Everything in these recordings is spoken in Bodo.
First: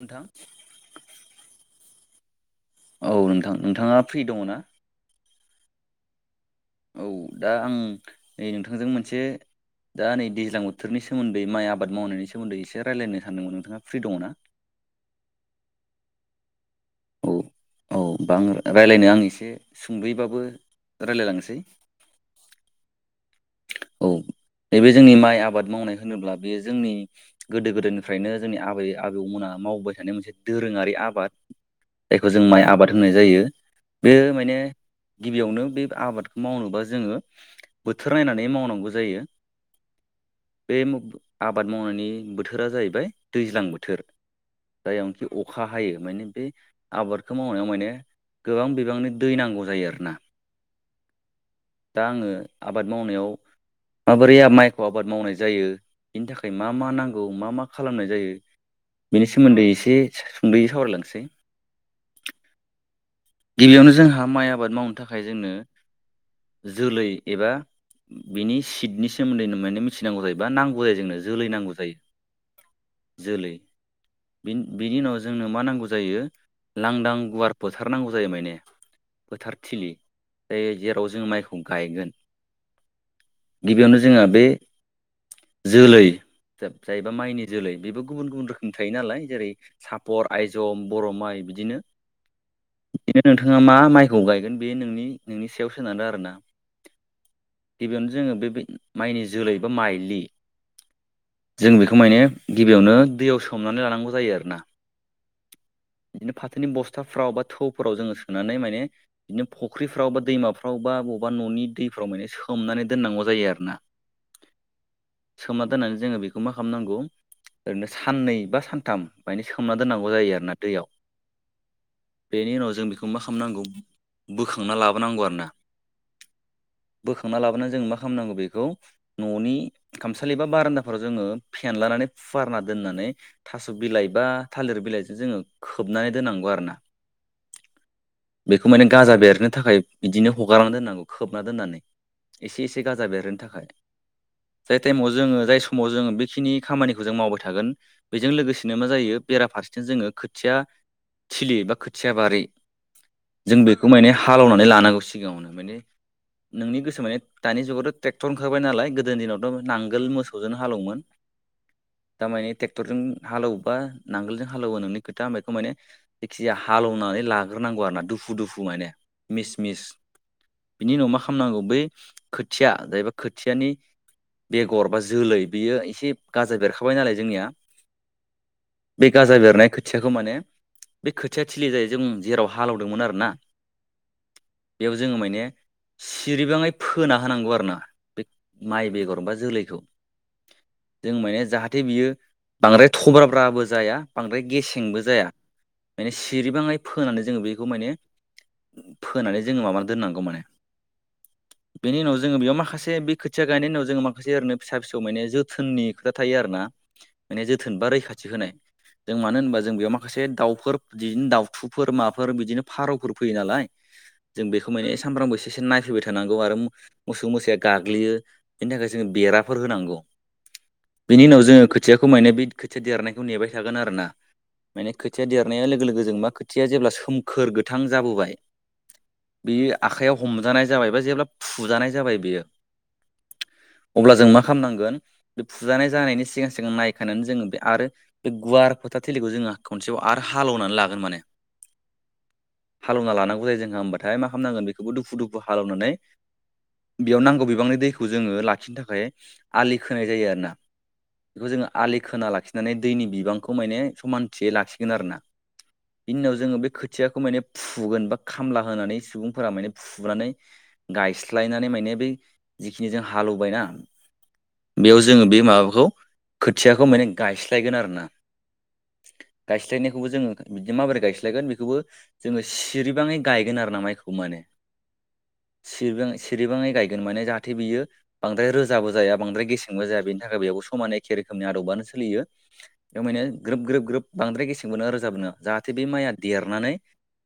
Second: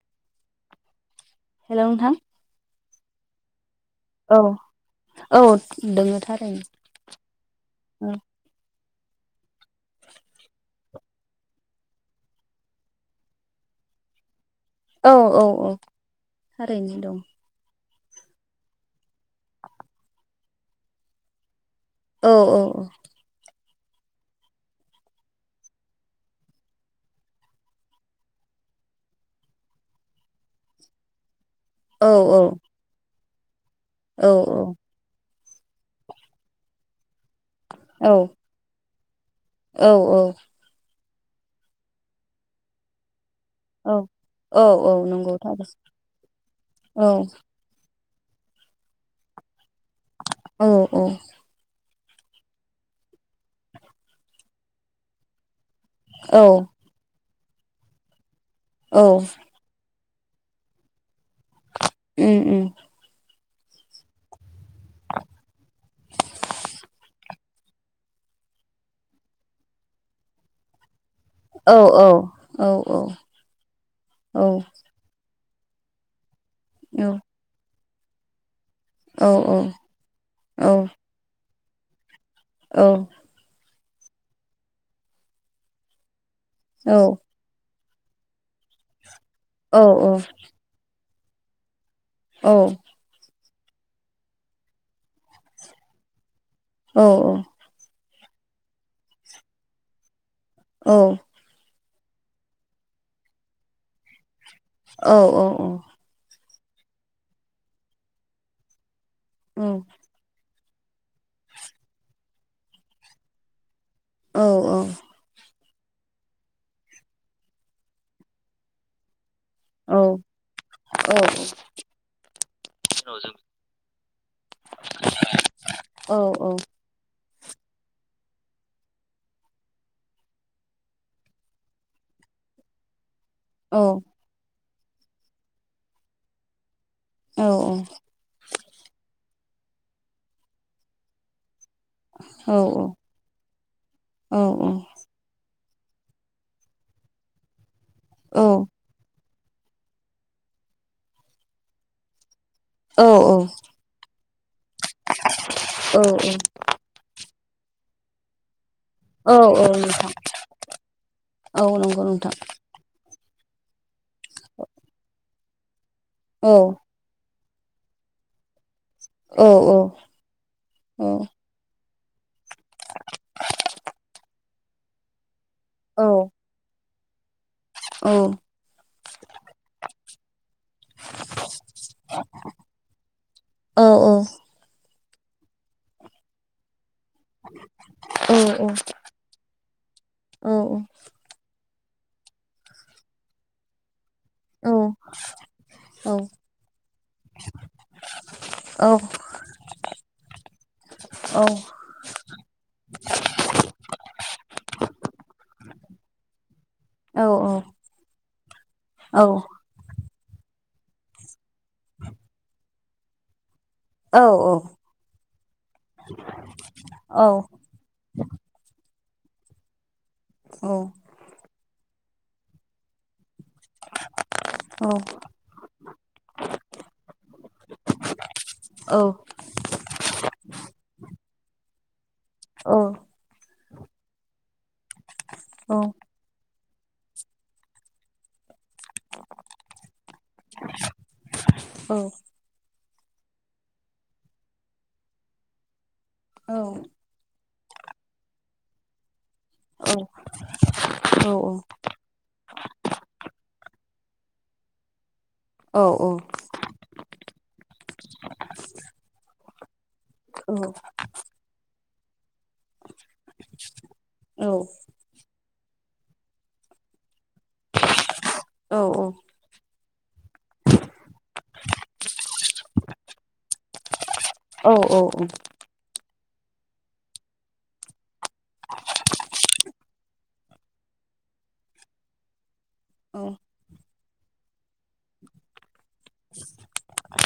नोंथां हेलौ नोंथां औ नोंथां नोंथाङा फ्रि औ दङ ना? औ दङ थार औ दा आं नै नोंथांजों मोनसे दा नै दैज्लां बोथोरनि सोमोन्दै माइ आबाद मावनायनि सोमोन्दै एसे रायजलायनो सानदोंमोन नोंथाङा फ्रि दङ ना? औ औ औ थारैनो दं। औ औ बा आङो रायज्लायनो आं एसे सुंद'यैबाबो रायजलायलांनोसै औ औ औ औ नैबे जोंनि माइ आबाद मावनाय होनोब्ला बे जोंनि गोदो गोदायनिफ्रायनो जोंनि आबै आबौमोना मावबाय थानाय मोनसे दोरोङारि आबाद। औ जायखौ जों माइ आबाद होननाय जायो औ बेयो माने गिबियावनो बे आबादखौ मावनोबा जोङो औ बोथोर नायनानै मावनांगौ जायो औ बे आबाद मावनायनि बोथोरा जाहैबाय दैज्लां औ बोथोर औ औ जायावनोखि नंगौ थारै अखा हायो माने बे औ आबादखौ मावनायाव माने गोबां बिबांनि दै नांगौ जायो आरो। औ औ दा आङो आबाद मावनायाव माबोरै माइखौ आबाद मावनाय जायो बेनि औ थाखाय मा मा नांगौ मा मा खालामनाय जायो औ बेनि सोमोन्दै एसे सुंद'यै सावरायलांनोसै । उम उम गिबियावनो जोंहा माइ आबाद मावनो थाखाय जोंनो जोलै एबा बिनि सिटनि सोमोन्दैनो माने मिथिनांगौ जायोबा नांगौ जायो जोंनो । जोलै नांगौ औ जायो औ जोलै औ बिन बिनि उनाव जोंनो मा नांगौ जायो लांदां गुवार फोथारनांगौ जायो माइने औ । औ फोथारथिलि जाय औ औ जेराव जों माइखौ गायगोन । औ गिबियावनो जोंहा बे जोलै जायबा माइनि जोलै बेबो गुबुन गुबुन रोखोमनि थायो नालाय जेरै सापर आयजम बङ माइ बिदिनो । औ नोंथाङा मा माइखौ गायगोन बे नोंनि नोंनि सायाव सोनारो आरो ना । औ औ जोङो बे बे माइनि जोलै बा माइलि औ जों बेखौ माने गिबियावनो दैयाव सोमनानै लानांगौ जायो आरोना । औ औ औ फाथोनि बस्थाफ्राव बा थौफ्राव जोङो सोननानै माने बिदिनो फुख्रिफ्राव बा दैमा फ्राव बा बबेबा न'नि दैफ्राव माने सोमनानै दोननांगौ जायो आरो ना । औ औ सोममा दोननानै जोङो बेखौ मा खालामनांगौ ओरैनो साननै बा सानथाम मायने दोननांगौ जायो आरोना दैयाव । बेनि उनाव जों बेखौ मा खालामनांगौ बोखांना लाबोनांगौ आरोना । औ औ बोखांना लाबोनानै जों मा खालामनांगौ बेखौ न'नि खामसालि एबा बारान्दाफोराव जोङो फेनलानानै फुवारना दोननानै थास' बिलाइ बा थालिर बिलाइजों जोङो खोबनानै दोननांगौ आरो ना बेखौ माने गाजा बेरनो थाखाय बिदिनो हगारना दोननांगौ खोबना दोननानै औ एसे एसे गाजा बेरनो थाखाय औ औ जाय टाइमाव जोङो जाय समाव जोङो बेखिनि खामानिखौ जों मावबाय थागोन बेजों औ औ लोगोसेनो मा जायो बेरा फारसेथिनो जोङो खोथिया थिलि बा खोथिया बारि जों बेखौ माने हालेवनानै लानांगौ सिगाङावनो माने औ नोंनि गोसो माने दानि जुगावथ' ट्रेक्टर ओंखारबाय नालाय गोदोनि औ दिनावथ' नांगोल मोसौजोंनो हालौवोमोन औ नोंथां थारमाने ट्रेक्टरजों हालौबा नांगोलजों हालौवो नोंनि खोथा बेखौ माने औ नंगौ नोंथां औ जेखिजाया हालौवनानै ला ग्रोनांगौ आरोना दुफु दुफु माने औ मिस औ मिस बिनि औ उनाव मा खालामनांगौ बै खोथिया जायबा खोथियानि बेगर बा जोलै बेयो औ एसे गाजा बेरखां बाय नालाय जोंनिया औ बे गाजा बेरनाय खोथियाखौ माने बे खोथिया थिलि जायो जों जेराव हालेवदोंमोन आरो ना औ औ बेयाव जोङो माने सिरिबाङै फोना होनांगौ आरो ना बे माइ बेगर बा जोलैखौ जों माने जाथे बियो बांद्राय थब्राब्राबो जाया बांद्राय गेसेंबो जाया माने सिरिबाङै फोनानै जोङो बेखौ माने फोनानै जोङो माबानानै दोननांगौ माने बेनि उनाव जोङो बेयाव मा खासे बे खोथिया गायनायनि उनाव जोङो माखासे ओरैनो फिसा फिसौ माने जोथोननि खोथा थायो आरोना माने औ जोथोन बा रैखाथि होनाय जों मानो होनबा जों बेयाव मा माखासे दाउफोर बिदिनो दाउथुफोर माफोर बिदिनो फारौफोर फैयो नालाय औ जों बेखौ माने सामफ्रामबो एसे एसे नायफैबाय थानांगौ आरो मोसौ मोसाया गाग्लियो बेनि थाखाय बेराफोर होनांगौ बेनि उनाव जोङो खोथियाखौ माने बे खोथिया देरनायखौ नेबाय थागोन आरोना माने खोथिया देरनाया लोगो लोगो जों मा खोथिया जेब्ला सोमखोर गोथां जाबोबाय बे आखाइआव हमजानाय जाबाय बा जेब्ला फुजानाय जाबाय बेयो अ अब्ला जों मा खामनांगोन बे फुजानाय जानायनि सिगां सिगां नायखांनानै जोङो बे आरो बे गुवार फोथार थिलिखौ जोङो खनसेबाव आरो हालेवनानै लागोन माने हालौना लानांगौ जायो जोंहा होम्बाथाय मा खामनांगोन बेखौबो दुफु दुफु हालेवनानै बेयाव नांगौ बि बांनि दैखौ जोङो लाखिनो थाखाय आलि खोनाय जायो आरोना, बेखौ जोङो आलि खोना लाखिनानै दैनि बिबांखौ माने समानथियै लाखिगोन आरो ना। बेनि उनाव जोङो बे खोथियाखौ माने फुगोन बा खामला होनानै सुबुंफोरा माने फुनानै गायस्लायनानै माने बै जिखिनि जों हालेवबायना बेयाव जोङो बे माबाखौ खोथियाखौ माने गाय गोन आरोना, गायस्लायनायखौबो जोङो बिदि माबोरै गायस्लायगोन बेखौबो जोङो सिरिबाङै गायगोन आरो ना माइ खौ माने सिरिबाङै सि सिरिबाङै गायगोन माने जाहाथे बियो बांद्राय रोजाबो जाया बांद्राय गेसेंबो जाया बेनि थाखाय बेयावबो समानै एखे रोखो खोमनि आदबानो सोलियो बेयाव माने ग्रोब ग्रोब ग्रोब बांद्राय गेसेंबो नोङा रोजाबो नोङा, जाहाथे बे माइआ देरनानै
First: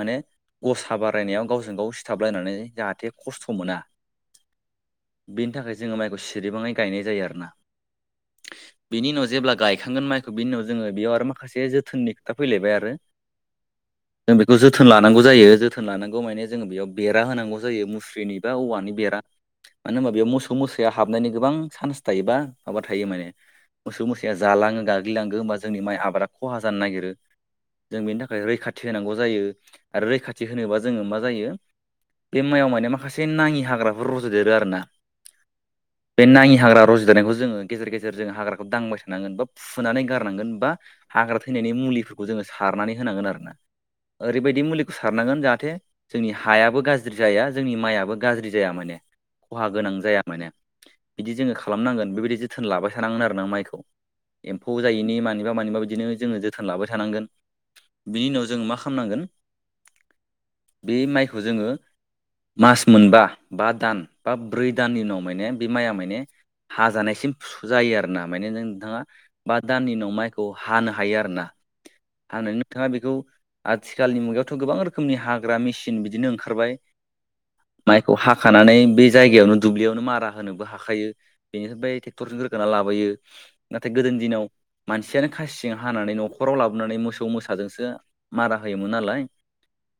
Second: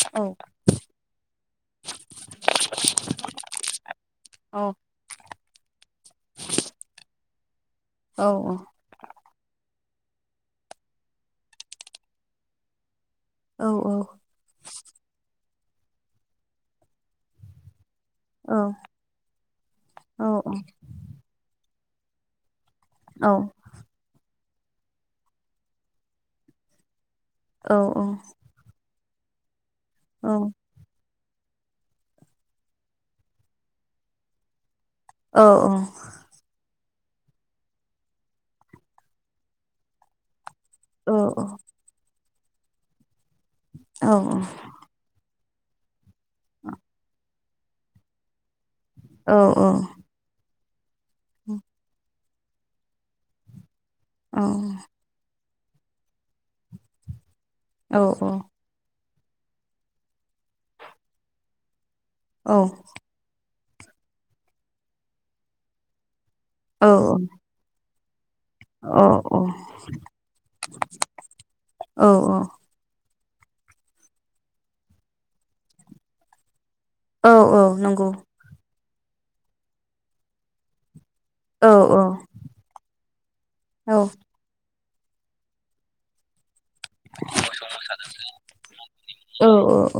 माने गसा बारायनायाव गावजों गाव सिथाबलायनानै जाहाथे खस्थ' मोना। बेनि थाखाय जोङो माइखौ सिरिबाङै गायनाय जायो आरो ना। बिनि उनाव जेब्ला गाय खांगोन माइखौ बिनि उनाव जोङो बेयाव आरो माखासे जोथोननि खोथा फैलायबाय आरो जों बेखौ जोथोन लानांगौ जायो जोथोन लानांगौ माने जोङो बेयाव बेरा होनांगौ जायो मुस्रि मुस्रिनि बा औवानि बेरा मानो होनबा बेयाव मोसौ मोसाया हाबनायनि गोबां चान्स थायो बा माबा थायो माने मोसौ मोसाया जालाङो गाग्लिलांगो होमबा जोंनि माइ आबादा खहा जानो नागिरो जों बेनि थाखाय रैखाथि होनांगौ जायो आरो रैखाथि होनोबा जोङो मा मा जायो, बे माइयाव माने माखासे नाङि हाग्राफोर रज'देरो आरोना औ औ बे नाङि हाग्रा रज'देरनायखौ जोङो गेजेर गेजेर जोङो हाग्राखौ दांबाय था थानांगोन बा फुनानै गारनांगोन बा हाग्रा थैनायनि मुलिफोरखौ जोङो सारनानै होनांगोन आरो। ओरैबायदि मुलिखौ सारनांगोन जाहाथे जोंनि हायाबो गाज्रि जाया। जोंनि माइआबो गाज्रि जाया माने, खहा गोनां जाया माने, बिदि जोङो खालामनांगोन बेबायदि जोथोन लाबाय थानांगोन आरो ना माइखौ, एम्फौ जायैनि माने बा मानिबा बिदिनो जोङो जोथोन लाबाय थानांगोन बिनि उनाव जों मा खामनांगोन बे माइखौ जोङो मास मोनबा बा दान बा ब्रै दाननि उनाव माने बे माइआ माने हाजानायसिम जायो आरो। माने नों नोंथाङा बा दाननि उनाव माइखौ हानो हायो आरोना हानानै नोंथाङा बेखौ आथिखालनि मुगायावथ' गोबां रोखोमनि हाग्रा मेचिन बिदिनो ओंखारबाय माइखौ हाखानानै बे जायगायावनो दुब्लियावनो मारा होनोबो हाखायो बेनिफ्राय बै टेक्टरजों रोगाना लाबोयो। नाथाय गोदोनि दिनाव मानसियानो खासिजों हानानै न' न'खराव लाबोनानै मोसौ मोसाजोंसो मारा होयोमोन नालाय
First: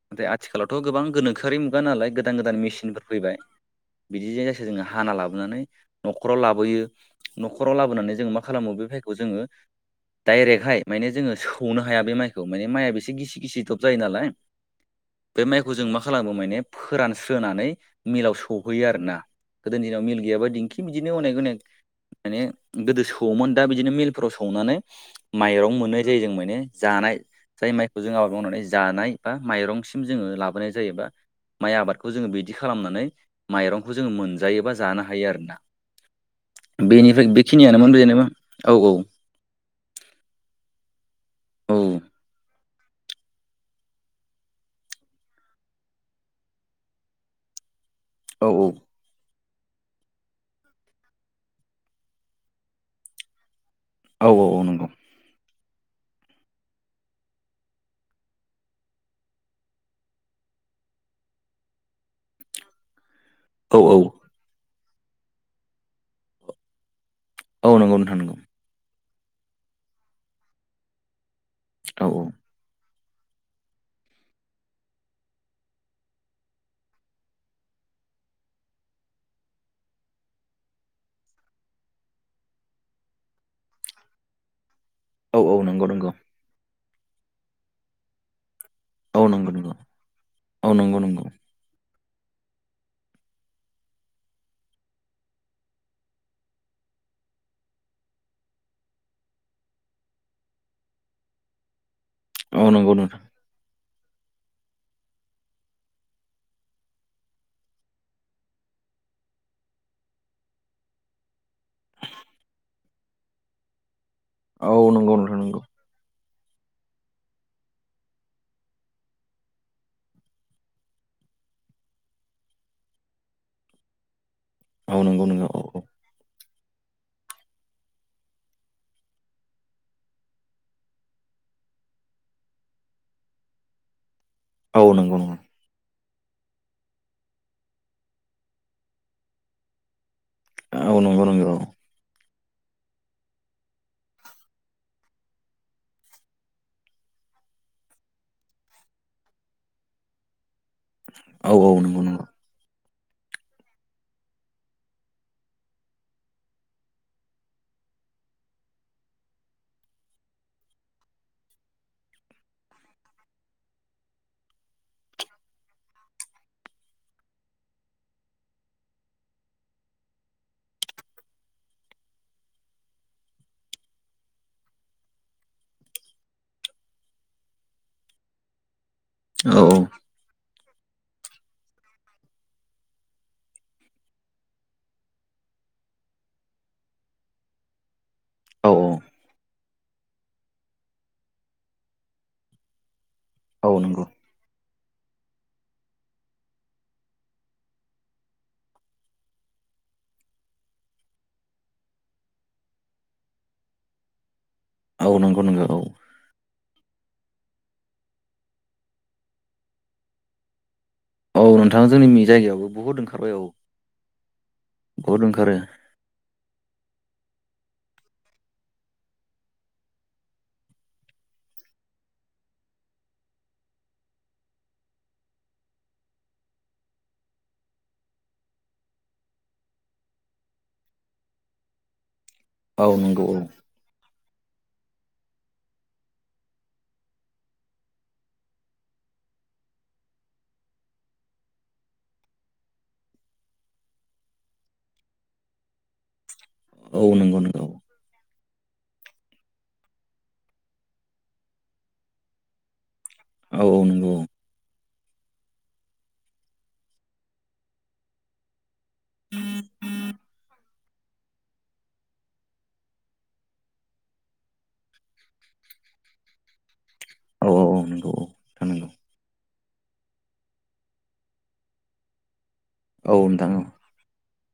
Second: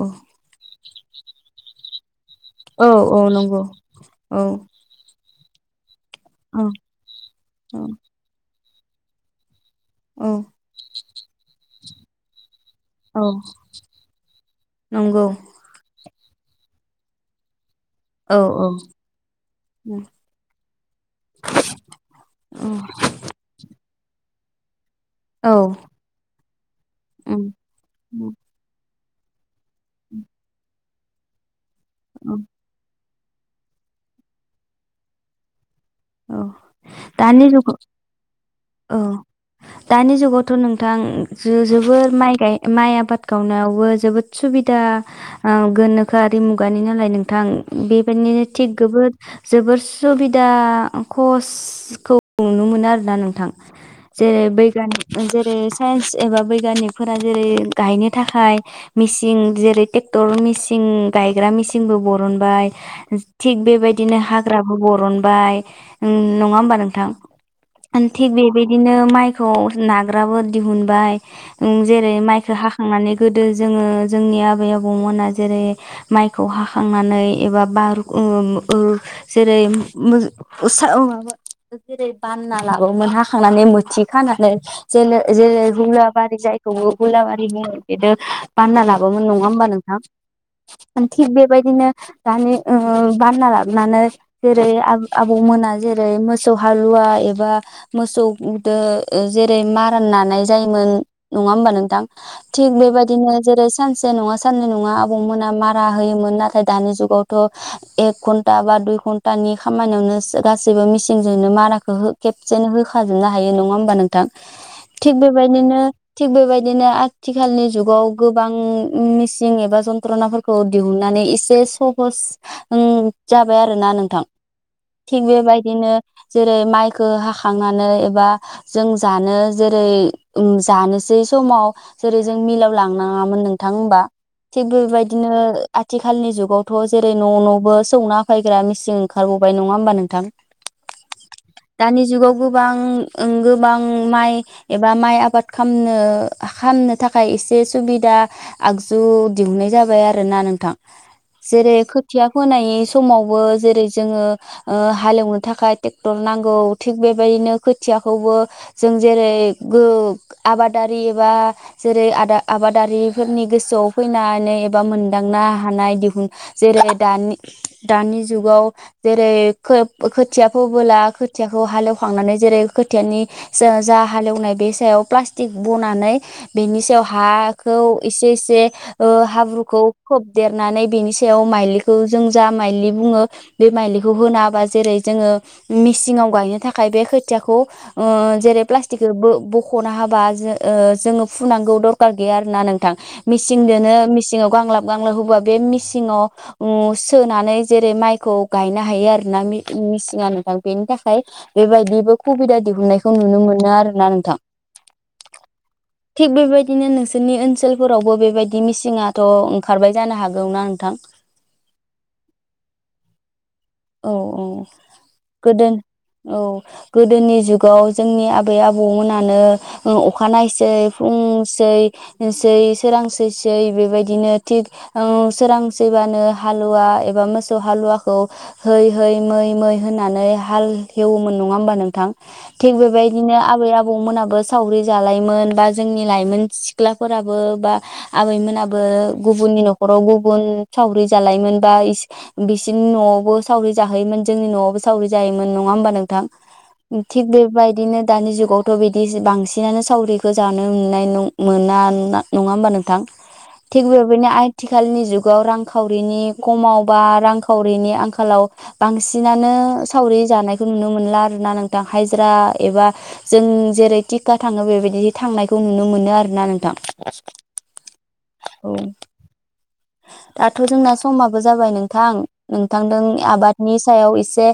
नाथाय आथिखालावथ' थ' गोबां गोनोखोआरि मुगा नालाय गोदान गोदान मेचिनफोर फैबाय दानि बिदिजों जायखिया जोङो हाना लाबो। नानै न'खराव लाबोयो न'खराव लाबोनानै जोङो मा खालामो बे भायखौ जोङो डाइरेक्टहाय माने जोङो सौनो हाया बे माइखौ माने माइआ एसे गिसि गिसि दब जायो नालाय बे माइखौ जों मा खालामो माने फोरानस्रोनानै मिलाव सहैयो आरोना, गोदोनि दिनाव मिल गैयाबा दिंखि बिदिनो अनेक अनेक माने गोदो सौवोमोन दा बिदिनो मिलफोराव सौनानै माइरं मोननाय जायो जों माने जानाय जाय माइखौ जों आबाद मावनानै जानाय। बा माइरंसिम जोङो लाबोनाय जायोबा माइ आबादखौ जोङो बिदि खालामनानै माइरंखौ जोङो मोनजायोबा जानो हायो आरोना। बेनिफ्राय जुगाव बेखिनियानोमोन बेज औ दानि जुगावथ' नोंथां। जो औ जबोद माइ माइ आबाद गावनायावबो जोबोद सुबिदा ओ गोनोख खोआरि मुगानि नालाय नोंथां बेबायदिनो औ थिग गोबोर जोबोर सुबिदा। कसखौ नुनो मोनो आरोना नोंथां औ जेरै औ नंगौ बैगानिक जेरै। साइन्स एबा बैगियानिकफोरा जेरै गायनो थाखाय मिचिं जेरै टेक्टर मेसि गायग्रा मेचिनबो बरनबाय। थिग औ औ बेबायदिनो हाग्राबो बरनबाय उम नङा होमबा नोंथां। औ नंगौ नोंथां थिग नंगौ बेबायदिनो माइखौ नाग्राबो दिहुनबाय। उम औ जेरै माइखो हाख खांनानै गोदो जोंङो जोंनि आबै आबौमोना जेरै माइखौ हाखांनानै एबा बा। बारख उम ओ जेरै मज उसाव ओ माबा जेरै बानना लाबोमोन हाखांनानै मोथि खानानै। जेनो औ औ जेरै नंगौ नंगौ हुलाबारि जायगबो गुलाबारिनि बिनो। बानना लाबोमोन औ नंङा नंगौ होमबा नंगौ औ नंगौ नोंथां थिग नंगौ बेबायदिनो। दानि ओ बानना लाबोनानै जेरै आब आबौमोना जेरै मोसौ हालुवा एबा मोसौदो ओ जेरै मारान नानाय जोयोमोन नङा होमबा नोंथां थि औ नंगौ नोंथां बेबायदिनो जेरै सानसे नङा साननै नङा आबौमोना मारा होयोमोन नाथाय दानि जुगावथ' एक घन्टा बा दुइ घन्थानि खा खामानियावनो सो गासैबो मिसिनजोंनो माराखो हो खेबसेनो होखाजोबनो हायो नङा होमबा नों थां औ थिग नंगौ नोंथां नंगौ बेबायदिनो। थिग बेबायदिनो आथिखालनि जुगाव गोबां मेचिं एबा जन्थ्रनाफोरखौ दिहुनना‌ नैे एसे सहस उम जाबाय आरोना नोंथां। औ थिग नंगौ नंगौ औ बेबायदिनो। जेरै माइखो हाखांनानै एबा जों जानो जेरै उम जानोसै स समाव जेरै जों मिलाव लांनाङामोन नोंथां हबा। थिग बे औ औ नंगौ नंगौ बेबायदिनो आथिखालनि जुगावथ' जेरै न' न'बो सौना फायग्रा मिचिं खारबावबाय नङा होमबा नोंथां। औ नोंगौ नोंगौ। गोबा ओंं गोबां माइ एबा माइ आबादनो खालामनो खामनो थाखाय ए से सुबिदा आगजु दिहुननाय जाबाय आरोना नोंथां। औ औ जेरै नंगौ नंगौ औ खोथिया फोनायनि समावबो जेरै ज जोङो ओ हालेवनो थाखाय टेक्टर नांगौ थिग बेबायदिनो खोथियाखौबो जो जेरै गो आबादारि एबा जेरै आदा आबादारिफोरनि गोसोआव फैनानै एबा मोनदांनो हानाय दिहुन जेरै दानि दानिजुगाव। जेरै खोब खोथिया फोबोला खोथियाखौ हालेवखांनानै जेरै खोथियानि जो जा हालेवनाय बे सायाव प्लास्टिक बनानै बेनि सायाव हाखौ एसे एसे। ओ औ औ हाब्रुखौ खोबदेरनानै बेनि सायाव माइलिखौ जों जा माइलि बुङो। बे माइलिखौ होनााबा जेरै जोङो मेसिंङाव गायनो थाखाय बे खोथियाखौ। ओ जेरै औ प्लास्टिखो बो बख ख'ना हाबा जो ओ जोङो फुनांगौ दरखार गैया आरोना नोंथां। औ मिसिंदोनो नंगौ मिसिंआव गांलाब। गांलाब होबा उम बे मिेसिंङाव उम सोनानै जेरै माइखौ। गायनो हायो आरो ना मि मिचिंङा नोंथां बेनि थाखाय बेबायदिबो खुबिदा दहुननायखौ नुनो मोनो मोनो आरोोना नोंथां औ नंगौ नंगौ औ थिग बेबायदिनो नोंसोरनि ओन सोलफोरावबो बेबायदि मिचिंङाथ' ओंखारबाय जानो हागौना नोंथां। औ नोंथाङा जोंनि जायगायावबो बुहुद ओंखारबाय औ। औ औ बुहुद ओंखारो गोदो औ गोदोनि जुग। गाव जोंनि आबै आबौमोनानो ओ अखानायनायसै फुंसै सै। सोरांसैसै बेबायदिनो थि सोरांसैबानो हालुवा एबा मोसौ हालुवाखौ है है मै मै होननानै हाल हेवोमोन नङा होमबा नोंथां। थिग औ नंगौ बेबायदिनो औ आबै आबौमोनाबो सावरि जालायमोन बा जोंनि लाइमोन सिख्लाफोराबो बा आबैमोनाबो गुबुन आोंनि न'खराव गुबुन सावरि जालायोम बा बिसिोरनि न'आवबो सावरि जाहोोमोन जोंनि न'आवबो सावरि जायोमोन नङा होमबा नोंथां औ थि नंगौ नंगौ बेबायदिनो दानि जुगाव थ' बिदि बांसिनानो सावरिखौो जानो मोननाय मोना नङा होमबा नोंथां औ थिग औ नंगौ बेबायदिनो आथिखालनि जुगाव रांखावरिनि खमावबा रांखावरिनि आंखाल आथिखालाव बांसिनानो सावरि जानायखौ नुनो मोनला आरोना नोंथां हाजिरा एबा जों जेरै थटिका थाङो बेबायदि थांनायखौ नुनो मोनो आरोना नोंथां औ औ। नंगौ औ। नंगौ दाथ' जोंना समाबो जाबाय नोंथां नोंथांदों औ नोंथां औ आबादनि सायाव एसे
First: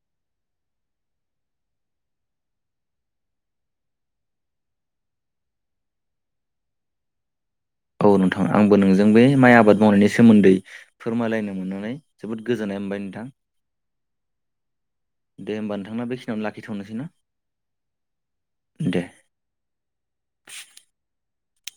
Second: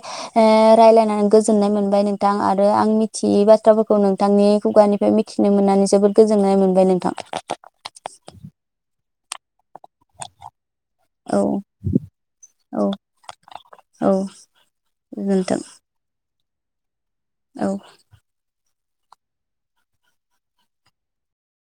रायलायनानै गोजोननाय मोनबाय नोंथां आरो आं मिथियै बाथ्राफोरखौ नोंथांनि खुगानिफ्राय ओमफ्राय मिथिनो मोननानै जोबोद गोजोननाय मोनबाय नोंथां। औ नोंथां आंबो नोंजों बे माइ आबाद मावनायनि सोमोन्दै फोरमायलायनो औ मोननानै जोबोद गोजोननाय औ मोनबाय नोंथां। औ दे गोजोन्थों होमबा नोंथांना बेखिनियावनो लाखिथ'नोसै ना। औ। दे।